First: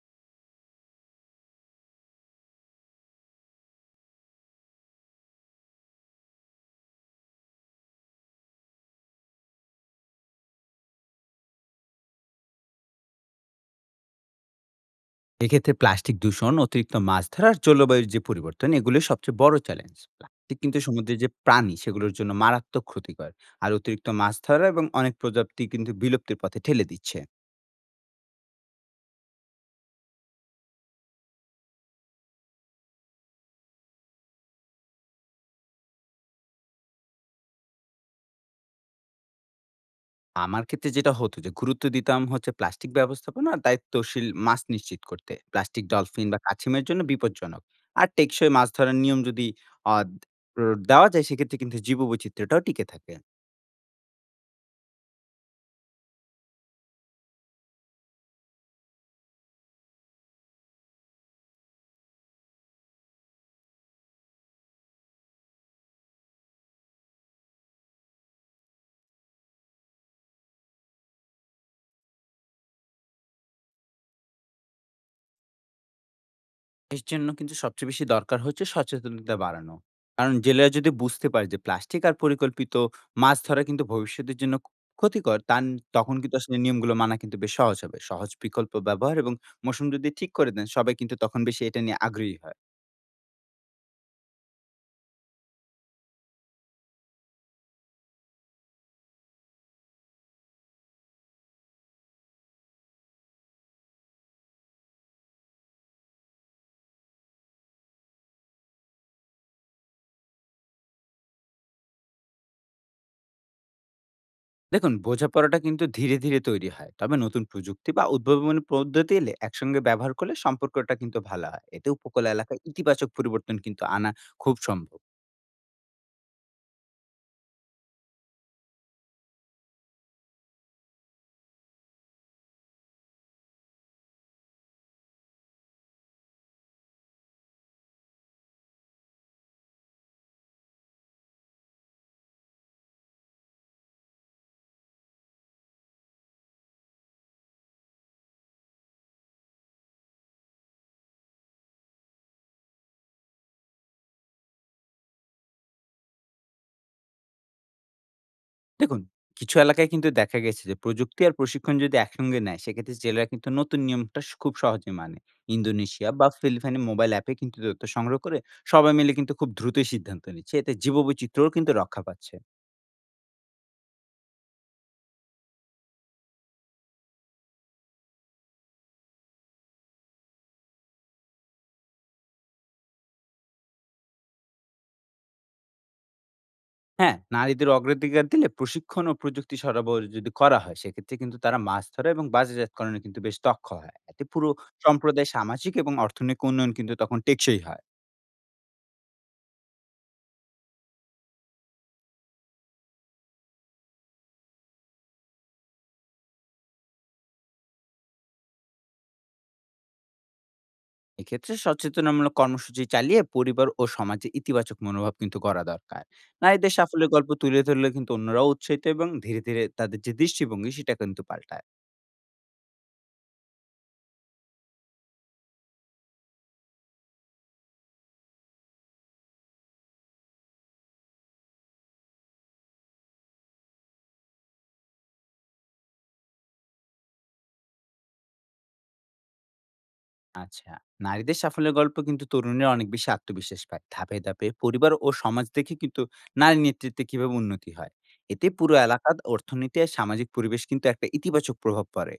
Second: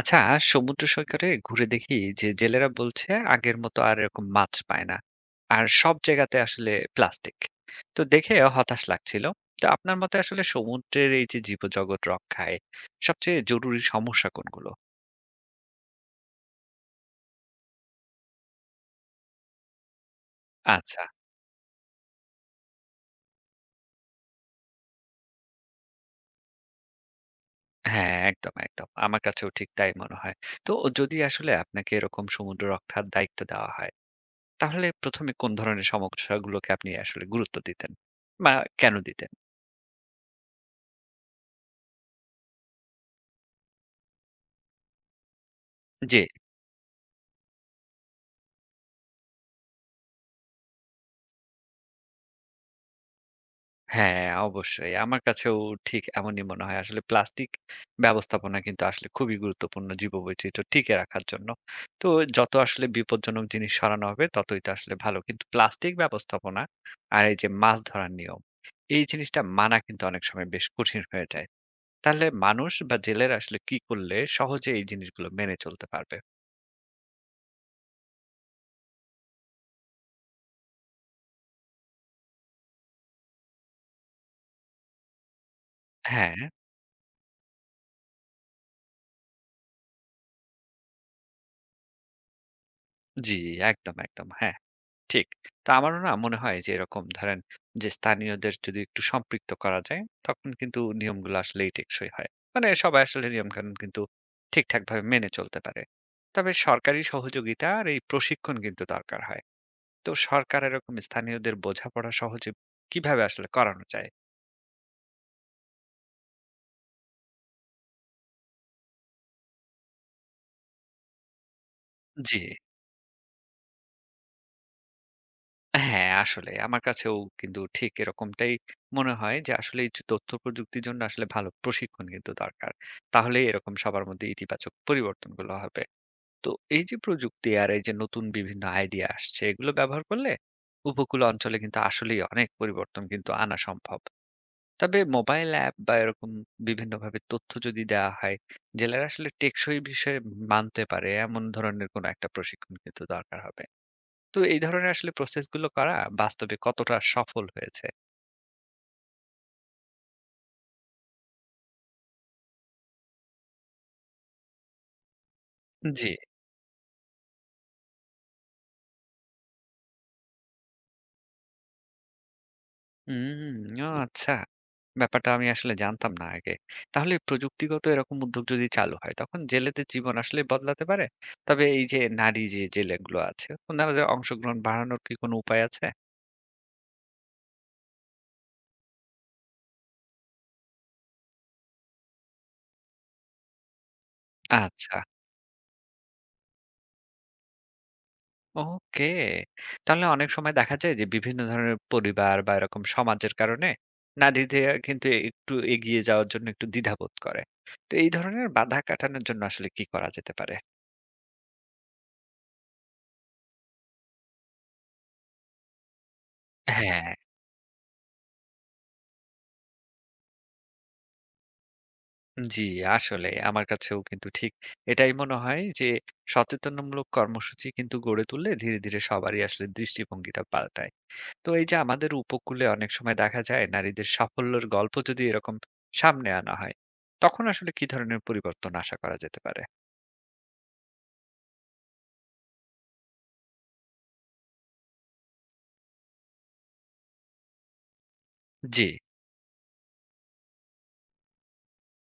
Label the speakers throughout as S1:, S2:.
S1: আচ্ছা, সমুদ্র সৈকতে ঘুরে দেখি যে জেলেরা বলছে আগের মতো আর এরকম মাছ পায় না, আর সব জায়গাতে আসলে প্লাস্টিক। তো দেখে হতাশ লাগছিল। তো আপনার মতে আসলে সমুদ্রের এই যে জীবজগৎ রক্ষায় সবচেয়ে জরুরি সমস্যা কোনগুলো?
S2: এক্ষেত্রে প্লাস্টিক দূষণ, অতিরিক্ত মাছ ধরার, জলবায়ুর যে পরিবর্তন, এগুলো সবচেয়ে বড় চ্যালেঞ্জ। প্লাস্টিক কিন্তু
S1: আচ্ছা।
S2: সমুদ্রের যে প্রাণী সেগুলোর জন্য মারাত্মক ক্ষতিকর। আর অতিরিক্ত মাছ ধরা এবং অনেক প্রজাতি কিন্তু বিলুপ্তির পথে ঠেলে দিচ্ছে।
S1: হ্যাঁ, একদম একদম, আমার কাছেও ঠিক তাই মনে হয়। তো যদি আসলে আপনাকে এরকম সমুদ্র রক্ষার দায়িত্ব দেওয়া হয়, তাহলে প্রথমে কোন ধরনের সমস্যাগুলোকে আপনি আসলে গুরুত্ব দিতেন, বা কেন দিতেন?
S2: আমার ক্ষেত্রে যেটা হতো, যে গুরুত্ব দিতাম হচ্ছে প্লাস্টিক ব্যবস্থাপনা আর দায়িত্বশীল মাছ নিশ্চিত করতে। প্লাস্টিক
S1: জি।
S2: ডলফিন বা কাছিমের জন্য বিপজ্জনক। আর টেকসই মাছ ধরার নিয়ম যদি আহ, দেওয়া যায়, সেক্ষেত্রে কিন্তু জীববৈচিত্র্যটাও টিকে থাকে।
S1: হ্যাঁ, অবশ্যই। আমার কাছেও ঠিক এমনই মনে হয়। আসলে প্লাস্টিক ব্যবস্থাপনা কিন্তু আসলে খুবই গুরুত্বপূর্ণ জীববৈচিত্র্য টিকে রাখার জন্য। তো যত আসলে বিপজ্জনক জিনিস সরানো হবে ততই তো আসলে ভালো। কিন্তু প্লাস্টিক ব্যবস্থাপনা আর এই যে মাছ ধরার নিয়ম, এই জিনিসটা মানা কিন্তু অনেক সময় বেশ কঠিন হয়ে যায়। তাহলে মানুষ বা জেলেরা আসলে কি করলে সহজে এই জিনিসগুলো মেনে চলতে পারবে?
S2: এর জন্য কিন্তু সবচেয়ে বেশি দরকার হচ্ছে সচেতনতা বাড়ানো। কারণ জেলেরা যদি বুঝতে পারে যে প্লাস্টিক আর পরিকল্পিত মাছ ধরা কিন্তু ভবিষ্যতের জন্য ক্ষতিকর তান, তখন
S1: হ্যাঁ,
S2: কিন্তু আসলে নিয়মগুলো মানা কিন্তু বেশ সহজ হবে। সহজ বিকল্প ব্যবহার এবং মৌসুম যদি ঠিক করে দেন, সবাই কিন্তু তখন বেশি এটা নিয়ে আগ্রহী হয়।
S1: জি, একদম, একদম। হ্যাঁ। ঠিক। তো আমারও না মনে হয় যে এরকম ধরেন যে স্থানীয়দের যদি একটু সম্পৃক্ত করা যায়, তখন কিন্তু নিয়মগুলো আসলেই টেকসই হয়। মানে সবাই আসলে নিয়মকানুন কিন্তু ঠিকঠাকভাবে মেনে চলতে পারে। তবে সরকারি সহযোগিতা আর এই প্রশিক্ষণ কিন্তু দরকার হয়। তো সরকার এরকম স্থানীয়দের বোঝাপড়া সহজে কিভাবে আসলে করানো যায়?
S2: দেখুন, বোঝাপড়াটা কিন্তু ধীরে ধীরে তৈরি হয়, তবে নতুন প্রযুক্তি বা উদ্ভাবনী পদ্ধতি এলে একসঙ্গে ব্যবহার করলে সম্পর্কটা কিন্তু ভালো হয়। এতে উপকূল
S1: জি।
S2: এলাকায় ইতিবাচক পরিবর্তন কিন্তু আনা খুব সম্ভব।
S1: হ্যাঁ, আসলে আমার কাছেও কিন্তু ঠিক এরকমটাই মনে হয় যে আসলে এই যে তথ্য প্রযুক্তির জন্য আসলে ভালো প্রশিক্ষণ কিন্তু দরকার। তাহলেই এরকম সবার মধ্যে ইতিবাচক পরিবর্তনগুলো হবে। তো এই যে প্রযুক্তি আর এই যে নতুন বিভিন্ন আইডিয়া আসছে, এগুলো ব্যবহার করলে উপকূল অঞ্চলে কিন্তু আসলেই অনেক পরিবর্তন কিন্তু আনা সম্ভব। তবে মোবাইল অ্যাপ বা এরকম বিভিন্ন ভাবে তথ্য যদি দেওয়া হয়, জেলেরা আসলে টেকসই বিষয়ে মানতে পারে এমন ধরনের কোনো একটা প্রশিক্ষণ কিন্তু দরকার হবে। তো এই ধরনের আসলে প্রসেসগুলো করা বাস্তবে কতটা সফল হয়েছে?
S2: দেখুন, কিছু এলাকায় কিন্তু দেখা গেছে যে প্রযুক্তি আর প্রশিক্ষণ যদি একসঙ্গে নেয়, সেক্ষেত্রে জেলেরা কিন্তু নতুন নিয়মটা স খুব সহজে মানে। ইন্দোনেশিয়া
S1: জি।
S2: বা ফিলিপাইনের মোবাইল অ্যাপে কিন্তু তথ্য সংগ্রহ করে সবাই মিলে কিন্তু খুব দ্রুতই সিদ্ধান্ত নিচ্ছে। এতে জীববৈচিত্র্যও কিন্তু রক্ষা পাচ্ছে।
S1: হুম, ও আচ্ছা। ব্যাপারটা আমি আসলে জানতাম না আগে। তাহলে প্রযুক্তিগত এরকম উদ্যোগ যদি চালু হয়, তখন জেলেদের জীবন আসলে বদলাতে পারে? তবে এই যে নারী যে জেলেগুলো আছে, উনাদের অংশগ্রহণ বাড়ানোর কি কোনো উপায় আছে?
S2: হ্যাঁ, নারীদের অগ্রাধিকার দিলে প্রশিক্ষণ ও প্রযুক্তি সরবরাহ যদি করা হয়, সেক্ষেত্রে কিন্তু তারা মাছ ধরা এবং বাজারজাতকরণে কিন্তু বেশ দক্ষ হয়। এতে পুরো
S1: আচ্ছা,
S2: সম্প্রদায় সামাজিক এবং অর্থনৈতিক উন্নয়ন কিন্তু তখন টেকসই হয়।
S1: ওকে। তাহলে অনেক সময় দেখা যায় যে বিভিন্ন ধরনের পরিবার বা এরকম সমাজের কারণে নারীদের কিন্তু একটু এগিয়ে যাওয়ার জন্য একটু দ্বিধাবোধ করে। তো এই ধরনের বাধা কাটানোর জন্য আসলে কি করা যেতে পারে?
S2: এক্ষেত্রে সচেতনামূলক কর্মসূচি চালিয়ে পরিবার ও সমাজে ইতিবাচক মনোভাব কিন্তু গড়া দরকার। নারীদের
S1: হ্যাঁ।
S2: সাফল্যের গল্প তুলে ধরলে কিন্তু অন্যরাও উৎসাহিত এবং ধীরে ধীরে তাদের যে দৃষ্টিভঙ্গি সেটা কিন্তু পাল্টায়।
S1: জি, আসলে আমার কাছেও কিন্তু ঠিক এটাই মনে হয় যে সচেতনমূলক কর্মসূচি কিন্তু গড়ে তুললে ধীরে ধীরে সবারই আসলে দৃষ্টিভঙ্গিটা পাল্টায়। তো এই যে আমাদের উপকূলে অনেক সময় দেখা যায় নারীদের সাফল্যের গল্প যদি এরকম সামনে আনা হয়, তখন আসলে কি ধরনের পরিবর্তন আশা করা যেতে পারে?
S2: আচ্ছা, নারীদের সাফল্যের গল্প কিন্তু তরুণীরা অনেক বেশি আত্মবিশ্বাস পায়। ধাপে ধাপে পরিবার ও সমাজ দেখে কিন্তু নারী নেতৃত্বে কিভাবে উন্নতি হয়। এতে পুরো
S1: জি।
S2: এলাকার অর্থনীতি আর সামাজিক পরিবেশ কিন্তু একটা ইতিবাচক প্রভাব পড়ে।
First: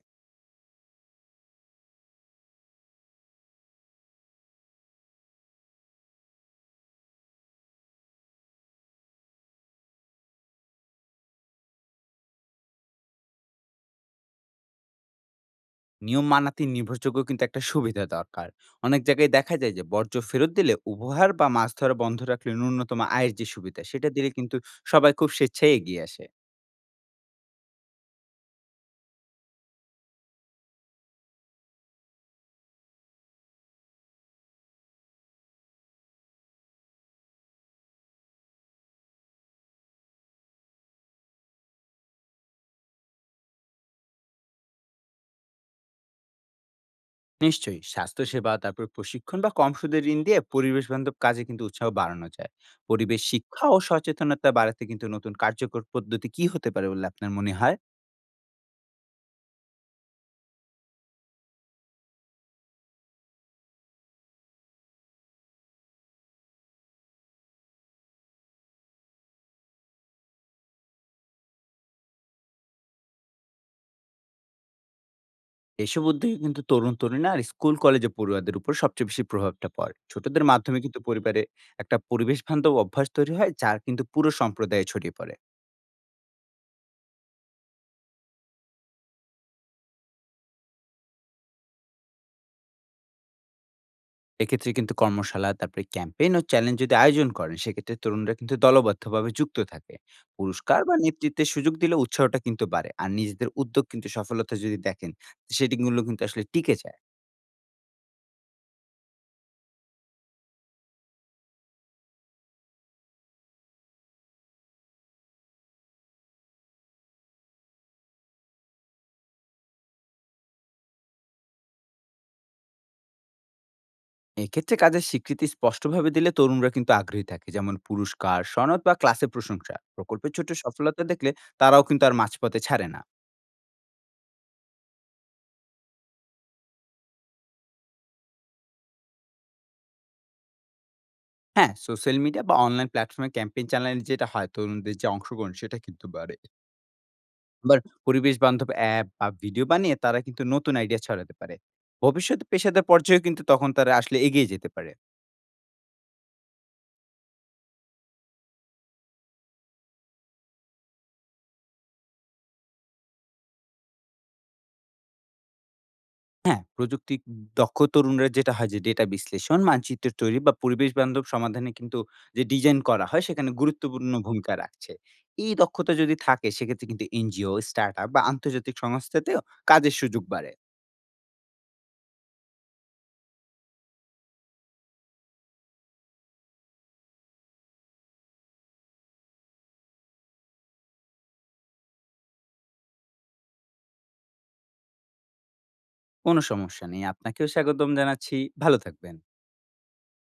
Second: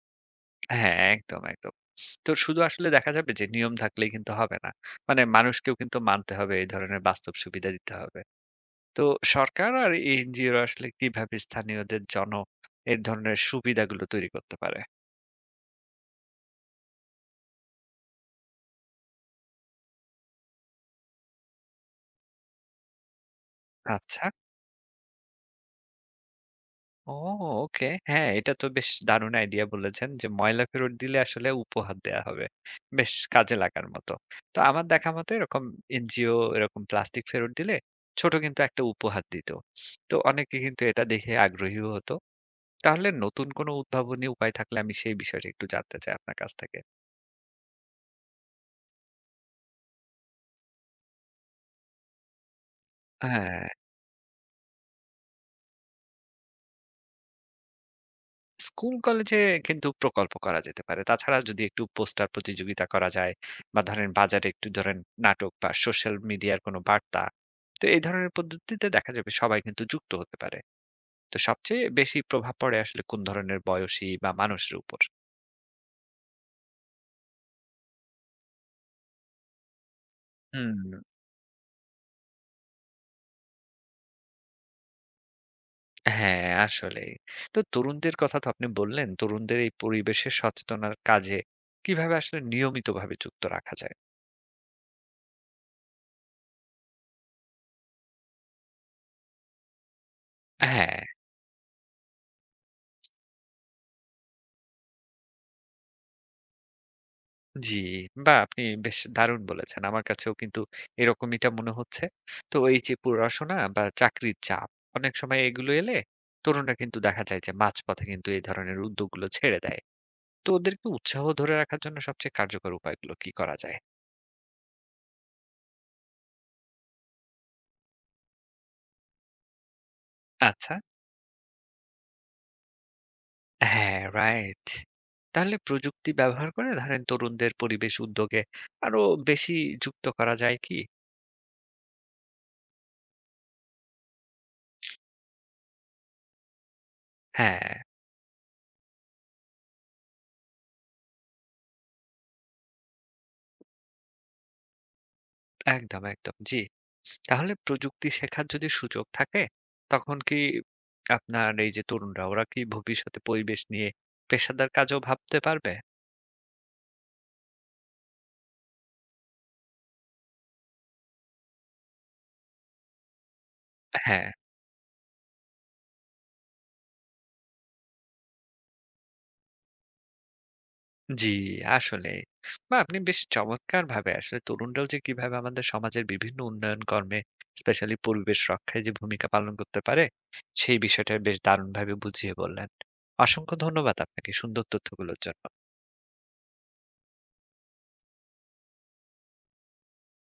S1: হ্যাঁ, একদম একদম। তো শুধু আসলে দেখা যাবে যে নিয়ম থাকলেই কিন্তু হবে না, মানে মানুষকেও কিন্তু মানতে হবে, এই ধরনের বাস্তব সুবিধা দিতে হবে। তো সরকার আর এনজিওরা আসলে কিভাবে স্থানীয়দের জন্য এই ধরনের সুবিধাগুলো তৈরি করতে পারে?
S2: নিয়ম মানাতে নির্ভরযোগ্য কিন্তু একটা সুবিধা দরকার। অনেক জায়গায় দেখা যায় যে বর্জ্য ফেরত দিলে উপহার, বা মাছ ধরা বন্ধ রাখলে ন্যূনতম আয়ের যে সুবিধা সেটা
S1: আচ্ছা।
S2: দিলে কিন্তু সবাই খুব স্বেচ্ছায় এগিয়ে আসে।
S1: ও, ওকে। হ্যাঁ, এটা তো বেশ দারুণ আইডিয়া বলেছেন যে ময়লা ফেরত দিলে আসলে উপহার দেয়া হবে। বেশ কাজে লাগার মতো। তো আমার দেখা মতে এরকম এনজিও এরকম প্লাস্টিক ফেরত দিলে ছোট কিন্তু একটা উপহার দিত। তো অনেকে কিন্তু এটা দেখে আগ্রহীও হতো। তাহলে নতুন কোনো উদ্ভাবনী উপায় থাকলে আমি সেই বিষয়টা একটু জানতে চাই আপনার কাছ থেকে।
S2: নিশ্চয়ই স্বাস্থ্যসেবা, তারপর প্রশিক্ষণ বা কম সুদের ঋণ দিয়ে পরিবেশ বান্ধব কাজে কিন্তু উৎসাহ বাড়ানো যায়। পরিবেশ শিক্ষা
S1: হ্যাঁ,
S2: ও সচেতনতা বাড়াতে কিন্তু নতুন কার্যকর পদ্ধতি কি হতে পারে বলে আপনার মনে হয়?
S1: স্কুল কলেজে কিন্তু প্রকল্প করা যেতে পারে। তাছাড়া যদি একটু পোস্টার প্রতিযোগিতা করা যায়, বা ধরেন বাজারে একটু ধরেন নাটক বা সোশ্যাল মিডিয়ার কোনো বার্তা। তো এই ধরনের পদ্ধতিতে দেখা যাবে সবাই কিন্তু যুক্ত হতে পারে। তো সবচেয়ে বেশি প্রভাব পড়ে আসলে কোন ধরনের বয়সী বা মানুষের উপর?
S2: এসব উদ্যোগে কিন্তু তরুণ-তরুণী আর স্কুল কলেজে পড়ুয়াদের উপর সবচেয়ে বেশি প্রভাবটা পড়ে। ছোটদের
S1: হুম।
S2: মাধ্যমে কিন্তু পরিবারে একটা পরিবেশ বান্ধব অভ্যাস তৈরি হয়, যার কিন্তু পুরো সম্প্রদায়ে ছড়িয়ে পড়ে।
S1: হ্যাঁ, আসলেই। তো তরুণদের কথা তো আপনি বললেন, তরুণদের এই পরিবেশের সচেতনার কাজে কিভাবে আসলে নিয়মিতভাবে যুক্ত রাখা যায়?
S2: এক্ষেত্রে কিন্তু কর্মশালা, তারপরে ক্যাম্পেইন ও চ্যালেঞ্জ যদি আয়োজন করেন, সেক্ষেত্রে তরুণরা কিন্তু দলবদ্ধভাবে যুক্ত থাকে। পুরস্কার বা
S1: হ্যাঁ।
S2: নেতৃত্বের সুযোগ দিলে উৎসাহটা কিন্তু বাড়ে। আর নিজেদের উদ্যোগ কিন্তু সফলতা যদি দেখেন, সেটিগুলো কিন্তু আসলে টিকে যায়।
S1: জি, বাহ! আপনি বেশ দারুণ বলেছেন। আমার কাছেও কিন্তু এরকমইটা মনে হচ্ছে। তো এই যে পড়াশোনা বা চাকরির চাপ, অনেক সময় এগুলো এলে তরুণরা কিন্তু দেখা যায় যে মাঝপথে কিন্তু এই ধরনের উদ্যোগগুলো ছেড়ে দেয়। তো ওদেরকে উৎসাহ ধরে রাখার জন্য সবচেয়ে কার্যকর উপায়গুলো কি করা যায়?
S2: এক্ষেত্রে কাজের স্বীকৃতি স্পষ্টভাবে দিলে তরুণরা কিন্তু আগ্রহী থাকে, যেমন পুরস্কার, সনদ বা ক্লাসে প্রশংসা। প্রকল্পের ছোট
S1: আচ্ছা।
S2: সফলতা দেখলে তারাও কিন্তু আর মাঝপথে ছাড়ে না।
S1: হ্যাঁ, রাইট। তাহলে প্রযুক্তি ব্যবহার করে ধরেন তরুণদের পরিবেশ উদ্যোগে আরো বেশি যুক্ত করা যায় কি?
S2: হ্যাঁ, সোশ্যাল মিডিয়া বা অনলাইন প্ল্যাটফর্মে ক্যাম্পেইন চালানো যেটা হয়, তরুণদের যে অংশগ্রহণ সেটা কিন্তু বাড়ে।
S1: হ্যাঁ।
S2: আবার পরিবেশ বান্ধব অ্যাপ বা ভিডিও বানিয়ে তারা কিন্তু নতুন আইডিয়া ছড়াতে পারে। ভবিষ্যতে পেশাদার পর্যায়ে কিন্তু তখন তারা আসলে এগিয়ে যেতে পারে।
S1: একদম, একদম। জি। তাহলে প্রযুক্তি শেখার যদি সুযোগ থাকে, তখন কি আপনার এই যে তরুণরা ওরা কি ভবিষ্যতে পরিবেশ নিয়ে পেশাদার কাজও ভাবতে পারবে?
S2: হ্যাঁ, প্রযুক্তি দক্ষ তরুণরা যেটা হয় যে ডেটা বিশ্লেষণ, মানচিত্র তৈরি বা পরিবেশ বান্ধব সমাধানে কিন্তু যে ডিজাইন করা হয় সেখানে গুরুত্বপূর্ণ
S1: হ্যাঁ,
S2: ভূমিকা রাখছে। এই দক্ষতা যদি থাকে, সেক্ষেত্রে কিন্তু এনজিও, স্টার্টআপ বা আন্তর্জাতিক সংস্থাতেও কাজের সুযোগ বাড়ে।
S1: জি, আসলেই। বা আপনি বেশ চমৎকারভাবে আসলে তরুণরাও যে কিভাবে আমাদের সমাজের বিভিন্ন উন্নয়ন কর্মে স্পেশালি পরিবেশ রক্ষায় যে ভূমিকা পালন করতে পারে, সেই বিষয়টা বেশ দারুণভাবে বুঝিয়ে বললেন। অসংখ্য ধন্যবাদ আপনাকে সুন্দর তথ্যগুলোর জন্য।
S2: কোনো সমস্যা নেই। আপনাকেও স্বাগতম জানাচ্ছি। ভালো থাকবেন।